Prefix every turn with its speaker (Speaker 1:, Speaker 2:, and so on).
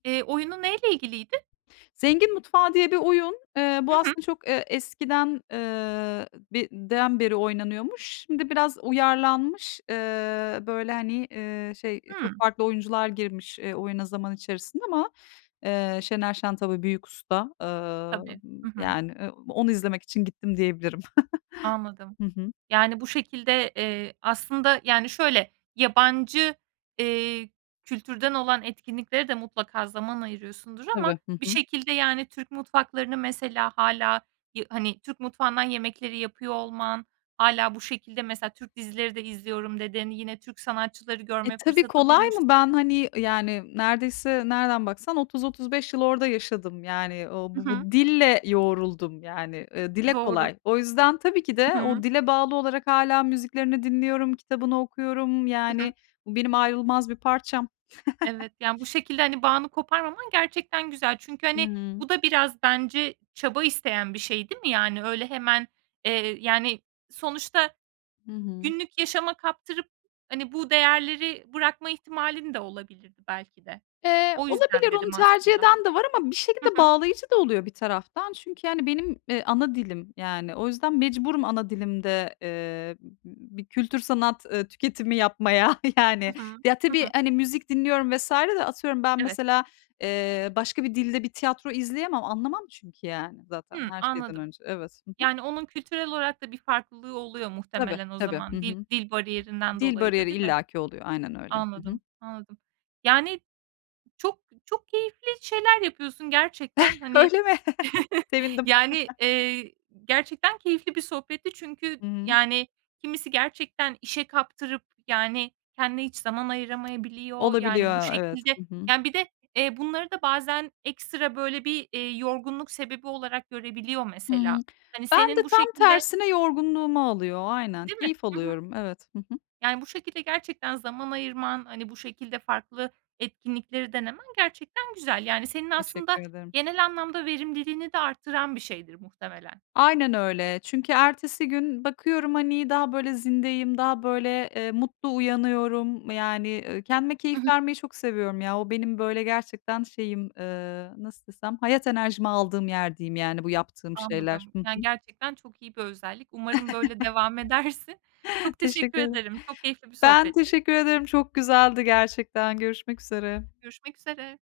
Speaker 1: Eee, oyunu neyle ilgiliydi?
Speaker 2: "Zengin Mutfağı" diye bir oyun. Iıı,
Speaker 1: Hı
Speaker 2: bu
Speaker 1: hı.
Speaker 2: aslında çok, ııı, eskiden, ııı, den beri oynanıyormuş. Şimdi biraz uyarlanmış. Iıı, böyle, hani, ııı, şey, çok
Speaker 1: Hımm.
Speaker 2: farklı oyuncular girmiş, ııı, oyuna zaman içerisine ama Iıı, Şener Şen tabii Büyük Usta.
Speaker 1: Tabii,
Speaker 2: Imm,
Speaker 1: hı hı.
Speaker 2: yani, e, onu izlemek için gittim diyebilirim.
Speaker 1: Anladım.
Speaker 2: Hı hı.
Speaker 1: Yani bu şekilde Eee, aslında, yani, şöyle: Yabancı, eee, kültürden olan etkinliklere de mutlaka zaman ayırıyorsundur ama
Speaker 2: Tabii. Hı
Speaker 1: bir
Speaker 2: hı.
Speaker 1: şekilde, yani, Türk mutfaklarını mesela hâlâ yı hani, Türk mutfağından yemekleri yapıyor olman, hâlâ bu şekilde mesela, "Türk dizileri de izliyorum." dedin, yine Türk sanatçıları
Speaker 2: E,
Speaker 1: görme
Speaker 2: tabii!
Speaker 1: fırsatı
Speaker 2: kolay mı?
Speaker 1: bulmuşsun.
Speaker 2: Ben, hani, yani, neredeyse nereden baksan 30-35 yıl orada yaşadım. Yani, ooo, b
Speaker 1: Hı
Speaker 2: b
Speaker 1: hı.
Speaker 2: bu dille yoğruldum. Yani, ııı, dile
Speaker 1: Doğru.
Speaker 2: kolay. O yüzden tabii ki
Speaker 1: Hı
Speaker 2: de
Speaker 1: hı.
Speaker 2: o dile bağlı olarak hâlâ müziklerini dinliyorum, kitabını okuyorum.
Speaker 1: Hı hı.
Speaker 2: Yani, bu benim ayrılmaz bir parçam.
Speaker 1: Evet, yani, bu şekilde, hani, bağını koparmaman gerçekten güzel. Çünkü,
Speaker 2: Hı
Speaker 1: hani,
Speaker 2: hı.
Speaker 1: bu da biraz bence çaba isteyen bir şey, değil mi? Yani, öyle hemen, eee, yani, sonuçta
Speaker 2: Hı hı.
Speaker 1: günlük yaşama kaptırıp, hani, bu değerleri bırakma ihtimalin de olabilirdi belki de.
Speaker 2: Eee,
Speaker 1: O yüzden
Speaker 2: olabilir. Onu
Speaker 1: dedim
Speaker 2: tercih
Speaker 1: aslında.
Speaker 2: eden de var ama bir
Speaker 1: Hı
Speaker 2: şekilde
Speaker 1: hı.
Speaker 2: bağlayıcı da oluyor bir taraftan. Çünkü, hani, benim, e, ana dilim yani. O yüzden mecburum ana dilimde, ııı, b b bir kültür sanat, ııı, tüketimi yapmaya yani.
Speaker 1: Hı hı.
Speaker 2: Ya,
Speaker 1: Hı
Speaker 2: tabii,
Speaker 1: hı.
Speaker 2: hani, müzik dinliyorum vs. de, atıyorum, ben
Speaker 1: Evet.
Speaker 2: mesela, eee, başka bir dilde bir tiyatro izleyemem. Anlamam çünkü, yani, zaten
Speaker 1: Hıı.
Speaker 2: her şeyden
Speaker 1: Anladım.
Speaker 2: önce. Evet. Hı hı.
Speaker 1: Yani onun kültürel olarak da bir farklılığı oluyor
Speaker 2: Tabii,
Speaker 1: muhtemelen o
Speaker 2: tabii. Hı
Speaker 1: zaman dil
Speaker 2: hı.
Speaker 1: dil bariyerinden
Speaker 2: Dil
Speaker 1: dolayı da,
Speaker 2: bariyeri
Speaker 1: değil mi?
Speaker 2: illaki oluyor. Aynen öyle. Hı hı.
Speaker 1: Anladım, anladım. Yani, çok çok keyifli şeyler yapıyorsun gerçekten hani.
Speaker 2: Öyle mi? Sevindim.
Speaker 1: Yani, eee, gerçekten keyifli bir sohbetti çünkü,
Speaker 2: Imm.
Speaker 1: yani, kimisi gerçekten işe kaptırıp, yani, kendine hiç zaman ayıramayabiliyor. Yani, bu
Speaker 2: Olabiliyor, evet.
Speaker 1: şekilde,
Speaker 2: Hı hı.
Speaker 1: yani Bir de, eee, bunları da bazen ekstra, böyle, bir, eee, yorgunluk sebebi olarak görebiliyor
Speaker 2: Hıı.
Speaker 1: mesela. Hani,
Speaker 2: Ben
Speaker 1: senin
Speaker 2: de
Speaker 1: bu
Speaker 2: tam
Speaker 1: şekilde
Speaker 2: tersine yorgunluğumu alıyor. Aynen
Speaker 1: Değil mi?
Speaker 2: keyif
Speaker 1: Hı hı.
Speaker 2: alıyorum. Evet. Hı hı.
Speaker 1: Yani, bu şekilde gerçekten zaman ayırman, hani, bu şekilde farklı etkinlikleri denemen gerçekten güzel. Yani senin aslında
Speaker 2: Teşekkür ederim.
Speaker 1: genel anlamda verimliliğini de artıran bir şeydir muhtemelen.
Speaker 2: Aynen öyle. Çünkü ertesi gün bakıyorum, hani, daha, böyle, zindeyim, daha, böyle, ııı, mutlu uyanıyorum. Yani, ııı, kendime keyif
Speaker 1: Hı hı.
Speaker 2: vermeyi çok seviyorum ya! O benim, böyle, gerçekten şeyim, ııı, nasıl desem, hayat enerjimi aldığım yer, diyeyim, yani, bu yaptığım şeyler.
Speaker 1: Anladım,
Speaker 2: Hı
Speaker 1: yani,
Speaker 2: hı.
Speaker 1: gerçekten çok iyi bir özellik. Umarım böyle devam edersin. Çok teşekkür
Speaker 2: Teşekkür ederim.
Speaker 1: ederim, çok keyifli bir
Speaker 2: Ben
Speaker 1: sohbetti.
Speaker 2: teşekkür ederim. Çok güzeldi gerçekten. Görüşmek üzere.
Speaker 1: Görüşmek üzere.